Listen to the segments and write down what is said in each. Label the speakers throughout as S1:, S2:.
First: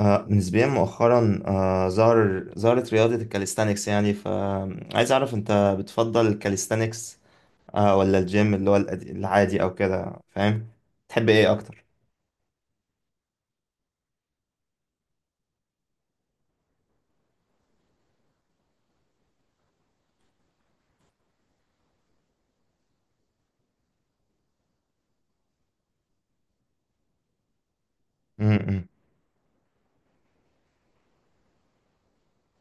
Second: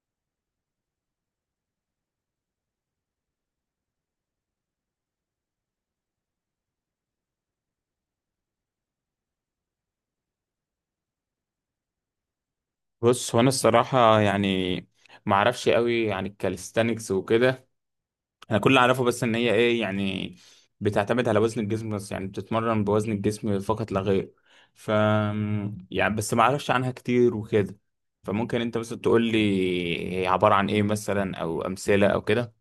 S1: نسبيا مؤخرا ظهرت رياضة الكاليستانكس، يعني فعايز أعرف أنت بتفضل الكاليستانكس ولا الجيم اللي هو العادي أو كده فاهم، تحب إيه أكتر؟
S2: بص، هو انا الصراحه يعني ما اعرفش قوي عن الكاليستانكس وكده. انا كل اللي اعرفه بس ان هي ايه يعني بتعتمد على وزن الجسم بس، يعني بتتمرن بوزن الجسم فقط لا غير. ف يعني بس ما اعرفش عنها كتير وكده، فممكن انت
S1: م-م.
S2: مثلا تقول لي هي عباره عن ايه، مثلا او امثله او كده.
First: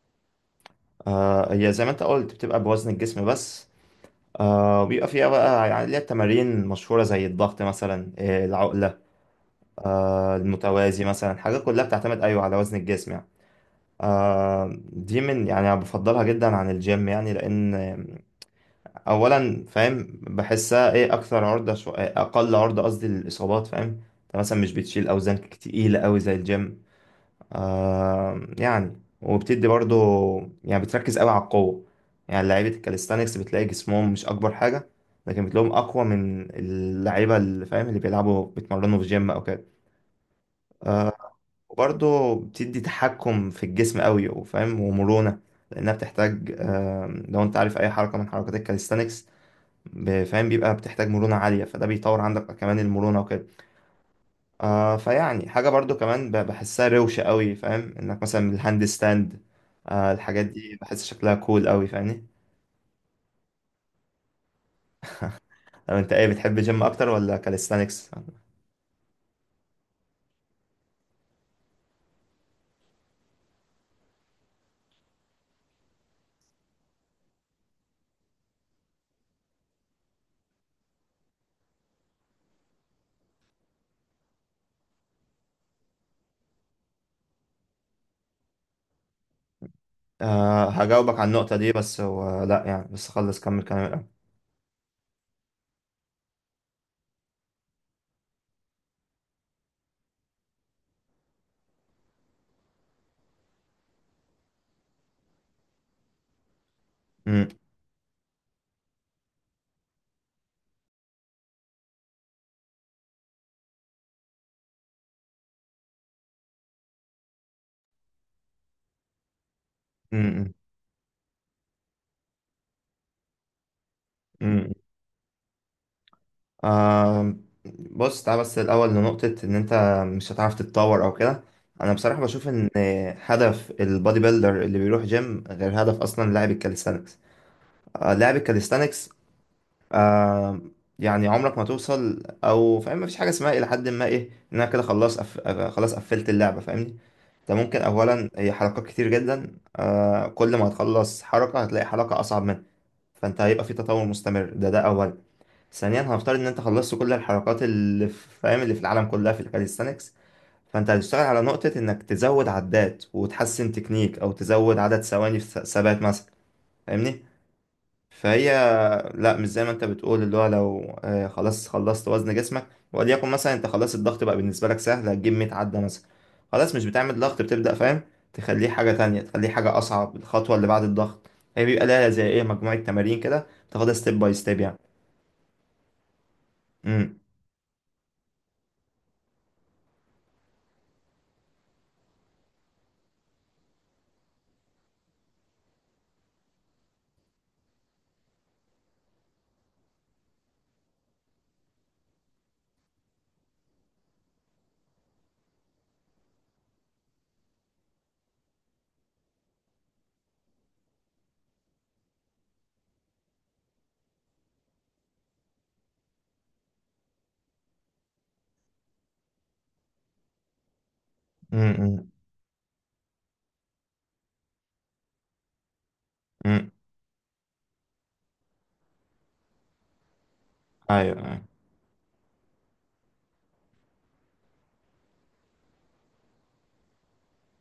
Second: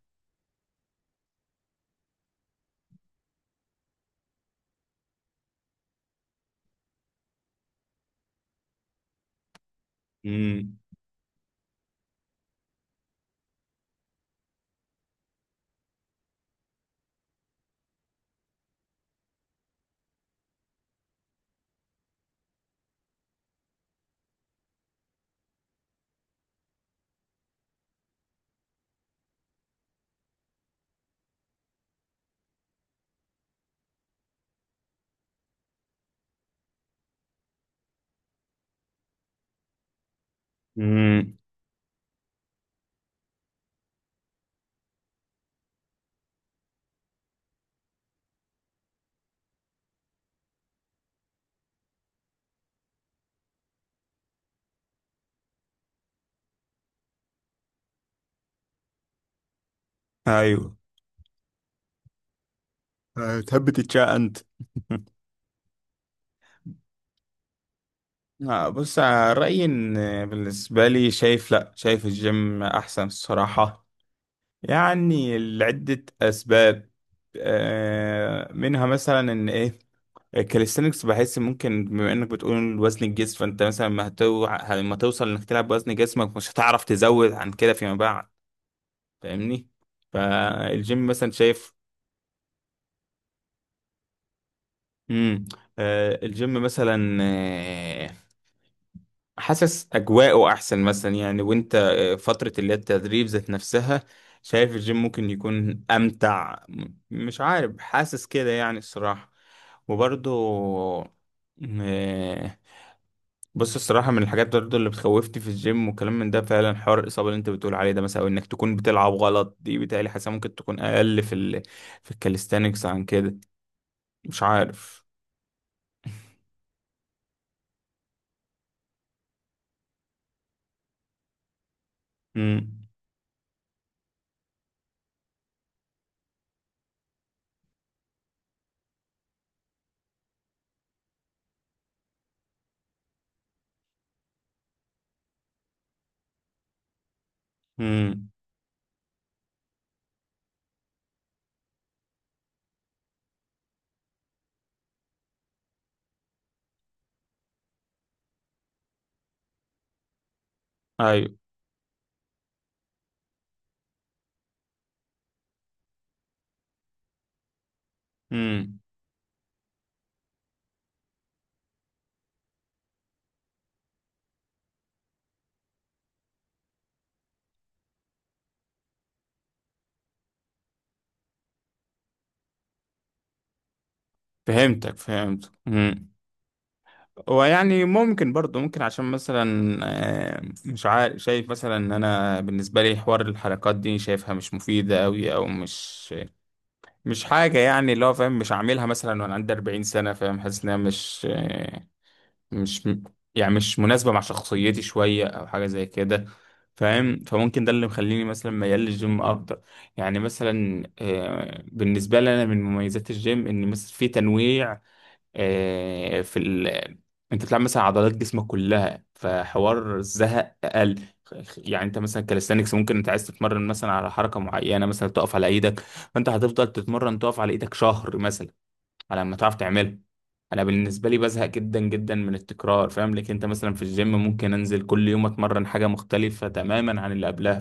S1: هي زي ما أنت قلت بتبقى بوزن الجسم بس. وبيبقى فيها بقى، يعني ليها تمارين مشهورة زي الضغط مثلا، العقلة،
S2: امم،
S1: المتوازي مثلا، حاجات كلها بتعتمد أيوه على وزن الجسم يعني. دي من، يعني أنا بفضلها جدا عن الجيم يعني. لأن اولا فاهم، بحسها ايه اكثر عرضه إيه اقل عرضه، قصدي للاصابات فاهم. انت مثلا مش بتشيل اوزان تقيله قوي زي الجيم. يعني وبتدي برضو، يعني بتركز قوي على القوه. يعني لعيبه الكاليستانكس بتلاقي جسمهم مش اكبر حاجه، لكن بتلاقيهم اقوى من اللعيبه اللي فاهم اللي بيلعبوا بيتمرنوا في جيم او كده.
S2: امم،
S1: وبرضو بتدي تحكم في الجسم قوي وفاهم ومرونه، لانها بتحتاج، لو انت عارف اي حركه من حركات الكاليستانكس، فاهم بيبقى بتحتاج مرونة عالية، فده بيطور عندك كمان المرونة وكده. فيعني حاجة برضو كمان بحسها روشة قوي، فاهم انك مثلا الهاند ستاند، الحاجات دي
S2: ايوه.
S1: بحس شكلها كول قوي فاهمني.
S2: تحب تتشاء انت؟
S1: لو انت ايه بتحب جيم اكتر ولا كاليستانكس؟
S2: آه بص آه، رأيي إن بالنسبة لي شايف، لأ، شايف الجيم أحسن الصراحة، يعني لعدة أسباب. منها مثلا إن إيه الكاليستانكس، بحس ممكن بما إنك بتقول وزن الجسم، فأنت مثلا ما هتو... لما توصل إنك تلعب بوزن جسمك مش هتعرف تزود عن كده فيما بعد، فاهمني؟ فالجيم
S1: هجاوبك على
S2: مثلا
S1: النقطة دي،
S2: شايف.
S1: بس هو لا يعني بس خلص كمل كلامك.
S2: مم. الجيم مثلا، حاسس اجواءه احسن مثلا، يعني وانت فترة اللي هي التدريب ذات نفسها، شايف الجيم ممكن يكون امتع. مش عارف، حاسس كده يعني الصراحة. وبرضو م- بص الصراحة من الحاجات برضو اللي بتخوفتي في الجيم وكلام من ده، فعلا حوار الإصابة اللي أنت بتقول عليه ده مثلا، أو إنك تكون بتلعب غلط، دي بتهيألي حاسة ممكن تكون أقل في في الكاليستانكس عن كده، مش
S1: امم.
S2: عارف.
S1: آه بص تعال بس الأول لنقطة إن أنت مش هتعرف تتطور أو كده. أنا بصراحة بشوف إن
S2: امم.
S1: هدف البودي بيلدر اللي بيروح جيم غير هدف أصلا لاعب الكاليستانكس. لاعب الكاليستانكس، آه يعني عمرك ما توصل أو فاهم، مفيش حاجة اسمها إلى حد ما إيه، إن أنا كده خلاص أف... آه، خلاص قفلت اللعبة فاهمني. أنت ممكن أولا
S2: امم.
S1: هي حركات كتير جدا، كل ما هتخلص حركة هتلاقي حركة أصعب منها. فأنت هيبقى في تطور مستمر، ده أولا. ثانيا هنفترض ان انت خلصت كل الحركات اللي في فاهم اللي في العالم كلها في الكاليستانكس، فانت هتشتغل
S2: أيوه.
S1: على نقطة انك تزود عدات وتحسن تكنيك او تزود عدد ثواني في ثبات مثلا. فاهمني. فهي
S2: امم.
S1: لا، مش زي ما انت بتقول اللي هو لو خلاص خلصت وزن جسمك. وليكن مثلا انت خلاص الضغط بقى بالنسبة لك سهل، هتجيب 100 عدة مثلا، خلاص مش بتعمل ضغط، بتبدأ فاهم تخليه حاجة تانية، تخليه حاجة أصعب. الخطوة اللي بعد الضغط هي بيبقى لها زي إيه مجموعة تمارين كده تاخدها ستيب باي ستيب يعني.
S2: فهمتك، فهمت.
S1: امم
S2: ويعني ممكن برضه ممكن عشان مثلا، مش عارف، شايف مثلا ان انا بالنسبه لي حوار الحركات دي شايفها مش مفيده قوي، او مش حاجه يعني، اللي هو فاهم مش عاملها مثلا وانا عندي 40 سنه، فاهم، حاسس انها مش مش م- يعني مش مناسبه مع شخصيتي شويه او حاجه زي كده، فاهم؟ فممكن ده اللي مخليني مثلا ميال للجيم اكتر. يعني مثلا بالنسبه لي انا من مميزات الجيم ان مثلا في تنويع، آه، في ال... انت بتلعب مثلا عضلات جسمك كلها فحوار الزهق اقل.
S1: امم
S2: يعني انت
S1: امم،
S2: مثلا كاليستانكس ممكن انت عايز تتمرن مثلا على حركه معينه، مثلا تقف على ايدك، فانت
S1: امم.
S2: هتفضل تتمرن تقف على ايدك شهر مثلا على ما تعرف تعملها. انا بالنسبه لي
S1: ايوه ايوه.
S2: بزهق جدا جدا من التكرار، فاهم لك، انت مثلا في الجيم ممكن انزل كل يوم اتمرن حاجه مختلفه تماما عن اللي قبلها،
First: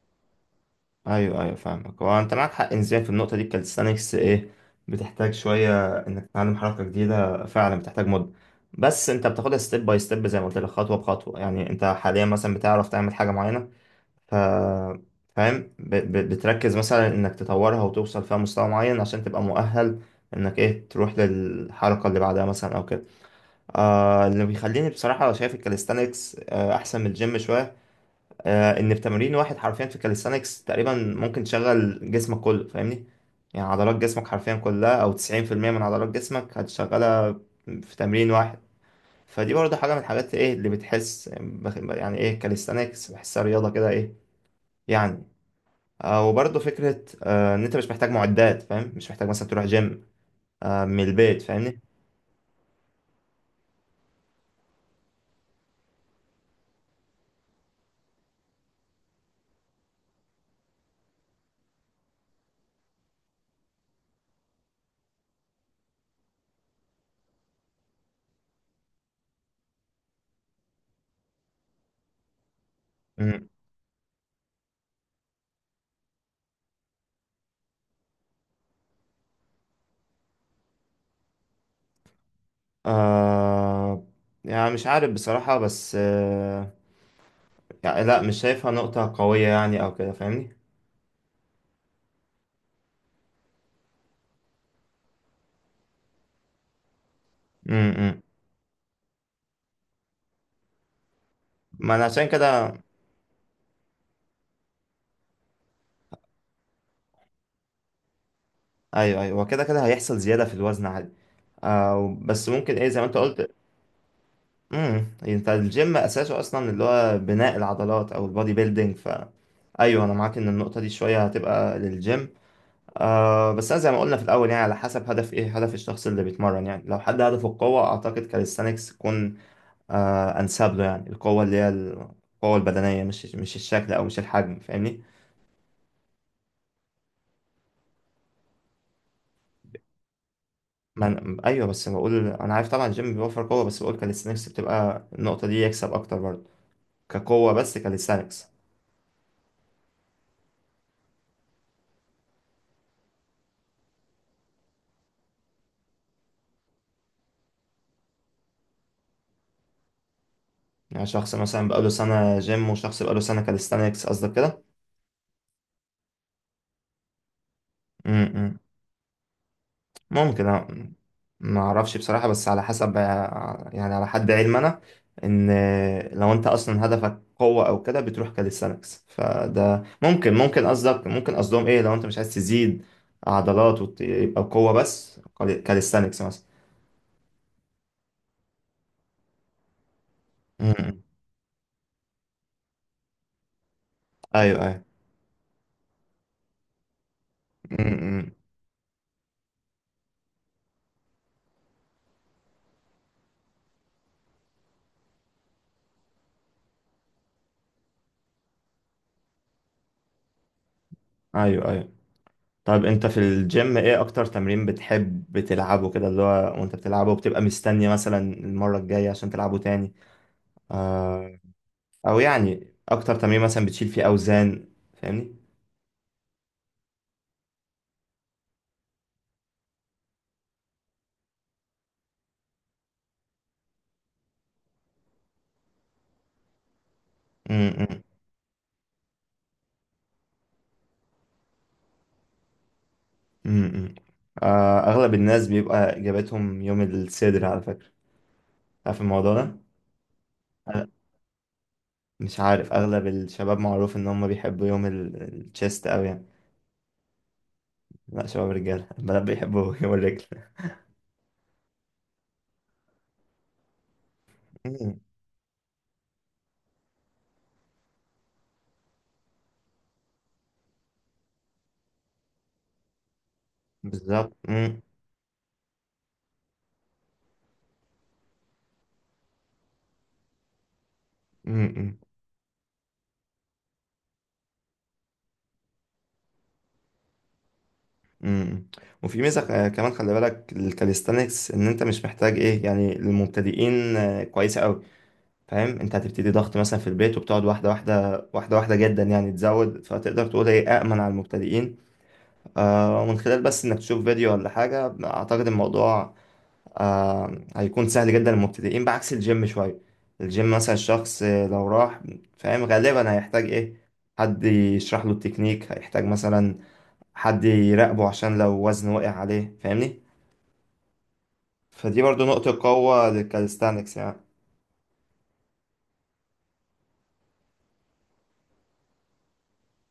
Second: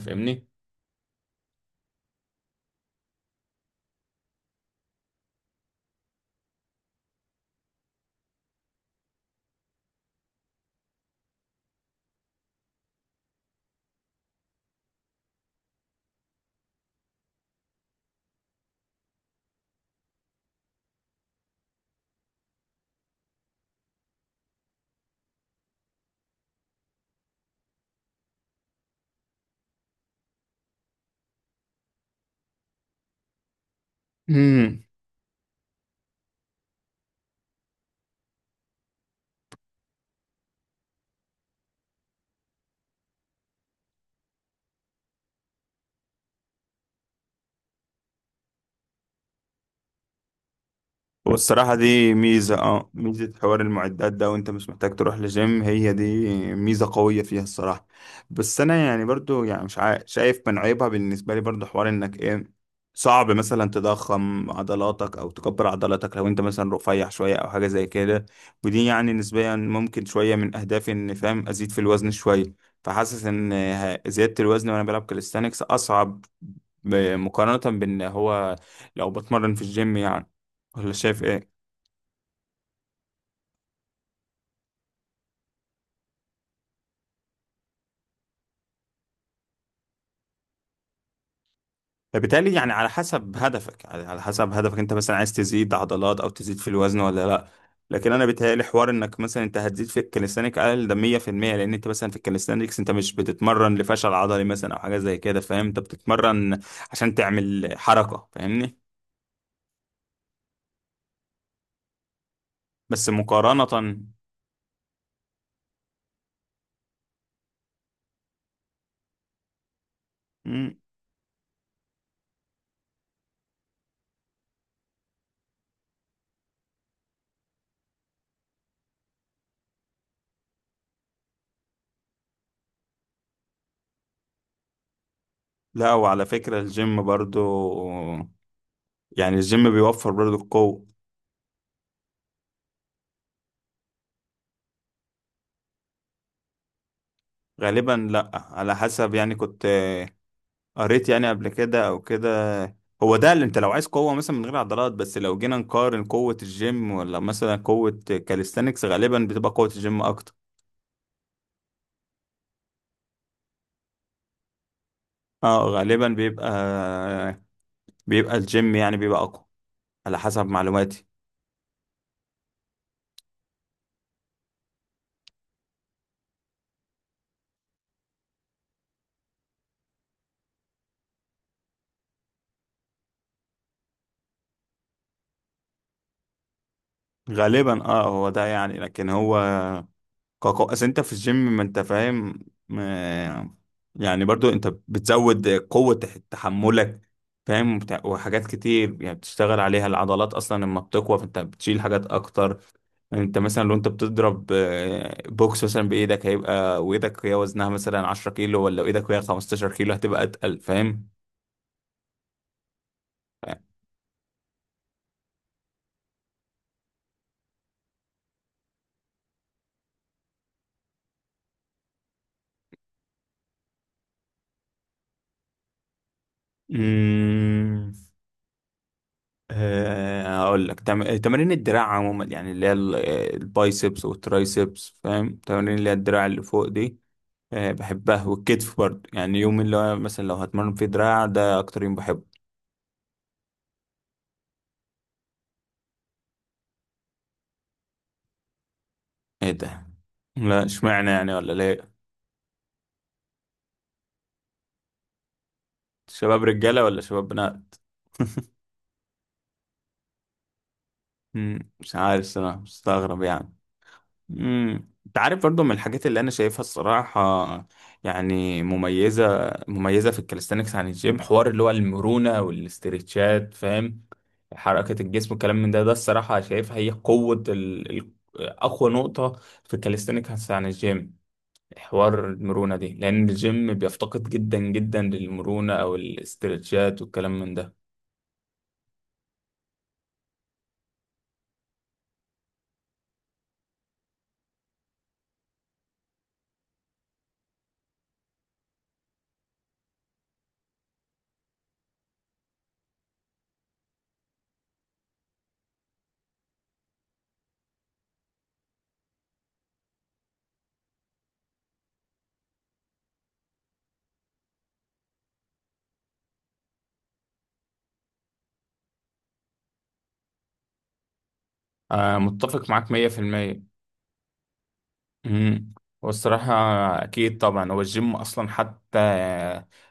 S1: ايوه ايوه فاهمك. هو انت معاك حق نسبيا في النقطه دي. الكاليستانكس ايه، بتحتاج شويه انك تتعلم حركه جديده، فعلا بتحتاج مده، بس انت بتاخدها ستيب باي ستيب زي ما قلت لك، خطوه بخطوه يعني. انت حاليا مثلا بتعرف تعمل حاجه معينه، ف فاهم بتركز مثلا انك تطورها وتوصل فيها مستوى معين عشان تبقى مؤهل انك ايه تروح للحركه اللي بعدها مثلا او كده. اللي بيخليني بصراحه شايف الكاليستانكس احسن من الجيم شويه، ان في تمرين واحد حرفيا في كاليستانكس تقريبا ممكن تشغل جسمك كله فاهمني. يعني عضلات جسمك حرفيا
S2: فاهمني؟
S1: كلها او 90% من عضلات جسمك هتشغلها في تمرين واحد. فدي برضه حاجة من الحاجات ايه اللي بتحس يعني ايه، كاليستانكس بحسها رياضة كده ايه يعني. وبرضه فكرة ان انت مش محتاج معدات، فاهم مش محتاج مثلا تروح جيم، من البيت
S2: والصراحة
S1: فاهمني.
S2: دي ميزة، اه، ميزة، حوار المعدات ده وانت مش محتاج تروح لجيم، هي دي ميزة قوية فيها الصراحة. بس انا يعني برضو يعني مش عا- شايف من عيبها بالنسبة لي برضو حوار انك ايه صعب مثلا تضخم عضلاتك او تكبر عضلاتك لو انت مثلا رفيع شوية او حاجة زي كده، ودي يعني نسبيا ممكن شوية من اهدافي ان فاهم ازيد في الوزن شوية. فحاسس
S1: مم.
S2: ان زيادة الوزن وانا بلعب كاليستانكس اصعب، مقارنة بان هو لو بتمرن في الجيم يعني، ولا شايف ايه؟
S1: آه، يعني مش عارف بصراحة بس، يعني لا مش شايفها نقطة قوية يعني او كده فاهمني.
S2: بالتالي يعني على حسب هدفك، على حسب هدفك انت مثلا عايز تزيد عضلات او تزيد في الوزن ولا لا.
S1: مم.
S2: لكن
S1: مم.
S2: انا بيتهيألي حوار انك مثلا انت هتزيد في الكاليستانيك اقل، ده 100%، لان انت
S1: ما انا
S2: مثلا في
S1: عشان كده
S2: الكاليستانيكس انت مش بتتمرن لفشل عضلي مثلا او حاجه زي كده، فاهم؟ انت بتتمرن عشان تعمل حركه، فاهمني؟
S1: ايوه ايوه كده كده هيحصل زياده في الوزن عادي. بس ممكن ايه زي ما
S2: بس
S1: انت قلت.
S2: مقارنه.
S1: امم، انت الجيم اساسه اصلا اللي هو بناء العضلات او البودي بيلدينج، ف ايوه انا معاك ان
S2: مم.
S1: النقطه دي شويه هتبقى للجيم. بس انا زي ما قلنا في الاول، يعني على حسب هدف، ايه هدف الشخص اللي بيتمرن يعني. لو حد هدفه القوه، اعتقد كاليستانكس تكون انسب له، يعني القوه اللي هي القوه البدنيه، مش الشكل او مش الحجم فاهمني.
S2: لا، وعلى فكره الجيم برضو، يعني الجيم بيوفر برضو القوه.
S1: ما أنا... ايوه بس بقول انا عارف طبعا الجيم بيوفر قوه، بس بقول كاليستانكس بتبقى النقطه دي يكسب اكتر برضه، كقوه بس
S2: غالبا لا،
S1: كاليستانكس.
S2: على حسب يعني، كنت قريت يعني قبل كده او كده، هو ده اللي انت لو عايز قوة مثلا من غير عضلات. بس لو جينا نقارن قوة الجيم ولا مثلا قوة كاليستانكس، غالبا بتبقى قوة الجيم اكتر.
S1: يعني شخص مثلا بقاله سنه جيم وشخص بقاله سنه كاليستانكس قصدك كده.
S2: اه غالبا بيبقى، بيبقى
S1: امم.
S2: الجيم يعني بيبقى اقوى، على
S1: ممكن
S2: حسب
S1: أ...
S2: معلوماتي.
S1: ما اعرفش بصراحه، بس على حسب يعني على حد علم انا، ان لو انت اصلا هدفك قوه او كده بتروح كاليستانكس، فده ممكن قصدك، ممكن قصدهم ايه، لو انت مش عايز تزيد عضلات ويبقى قوه بس، كاليستانكس مثلا.
S2: غالبا اه هو ده يعني، لكن هو كاكو
S1: م-
S2: اصل انت
S1: م.
S2: في الجيم ما انت فاهم، ما- يعني برضو
S1: ايوه
S2: انت
S1: ايوه.
S2: بتزود قوة تحملك، فاهم،
S1: امم.
S2: وحاجات كتير يعني بتشتغل عليها العضلات، اصلا لما بتقوى فانت بتشيل حاجات اكتر. انت مثلا لو انت بتضرب بوكس مثلا بايدك، هيبقى وايدك هي وزنها مثلا 10 كيلو ولا ايدك هي 15 كيلو هتبقى اتقل، فاهم؟
S1: ايوه ايوه، طيب انت في الجيم ايه اكتر تمرين بتحب تلعبه كده اللي هو وانت بتلعبه بتبقى مستني مثلا المرة الجاية عشان تلعبه تاني، آه او يعني اكتر تمرين مثلا بتشيل فيه اوزان فاهمني.
S2: مم. هقول لك، تمارين الدراع عموما يعني، اللي هي البايسبس والترايسبس، فاهم، تمارين اللي هي الدراع اللي فوق دي،
S1: امم
S2: بحبها، والكتف برضه، يعني يوم اللي هو مثلا لو هتمرن فيه دراع ده اكتر يوم بحبه.
S1: امم. اغلب الناس بيبقى اجابتهم يوم الصدر على فكرة، عارف الموضوع
S2: ايه
S1: ده؟
S2: ده؟ لا
S1: أنا
S2: اشمعنى يعني، ولا ليه؟
S1: مش عارف، اغلب الشباب معروف ان هم بيحبوا يوم التشيست اوي يعني.
S2: شباب رجالة ولا شباب بنات؟
S1: لا شباب رجالة، البنات بيحبوا يوم الرجل.
S2: مم، مش عارف صراحة، مستغرب يعني. امم،
S1: مم.
S2: انت عارف برضو من الحاجات اللي انا شايفها الصراحه يعني مميزه في الكاليستانكس عن الجيم، حوار اللي هو المرونه والاسترتشات، فاهم،
S1: بالظبط. مم.
S2: حركه الجسم والكلام من ده الصراحه شايفها هي قوه اقوى نقطه في الكاليستانكس عن الجيم،
S1: مم.
S2: حوار المرونه دي، لان الجيم بيفتقد جدا جدا للمرونه او الاسترتشات والكلام من ده.
S1: امم. وفي ميزة كمان، خلي بالك الكاليستانكس ان انت مش محتاج ايه يعني للمبتدئين، كويسة قوي فاهم. انت هتبتدي ضغط مثلا في البيت، وبتقعد واحدة واحدة واحدة واحدة جدا يعني تزود، فتقدر تقول هي أأمن على المبتدئين. ومن خلال بس انك تشوف فيديو ولا حاجة، اعتقد الموضوع هيكون سهل جدا للمبتدئين بعكس الجيم شوية. الجيم مثلا الشخص، لو راح فاهم غالبا هيحتاج ايه، حد يشرح له التكنيك، هيحتاج مثلا حد يراقبه عشان لو وزن وقع عليه فاهمني. فدي
S2: آه
S1: برضو نقطة
S2: متفق معاك
S1: قوة
S2: 100%.
S1: للكاليستانكس يعني.
S2: امم. والصراحة، أكيد طبعا هو الجيم أصلا حتى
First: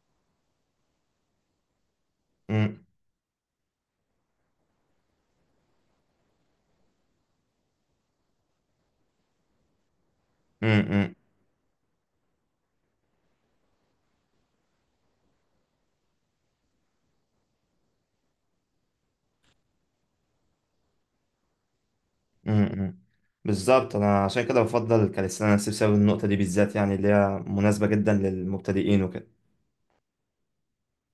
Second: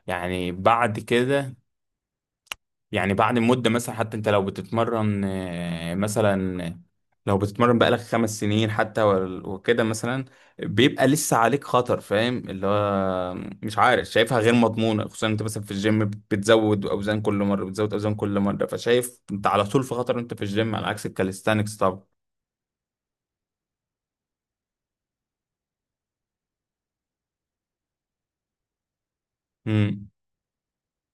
S2: يعني بعد كده،
S1: مم.
S2: يعني بعد مدة مثلا، حتى أنت لو بتتمرن مثلا لو بتتمرن بقالك 5 سنين حتى وكده مثلا،
S1: مم.
S2: بيبقى
S1: مم.
S2: لسه عليك خطر، فاهم اللي هو، مش عارف شايفها غير مضمونة، خصوصا أنت مثلا في الجيم بتزود أوزان كل مرة بتزود أوزان كل مرة، فشايف أنت على طول في خطر، أنت في الجيم على عكس الكاليستانكس.
S1: مم. مم. بالظبط، انا عشان كده بفضل الكاليستانكس بسبب النقطة دي بالذات، يعني اللي هي مناسبة جدا للمبتدئين وكده
S2: طبعا.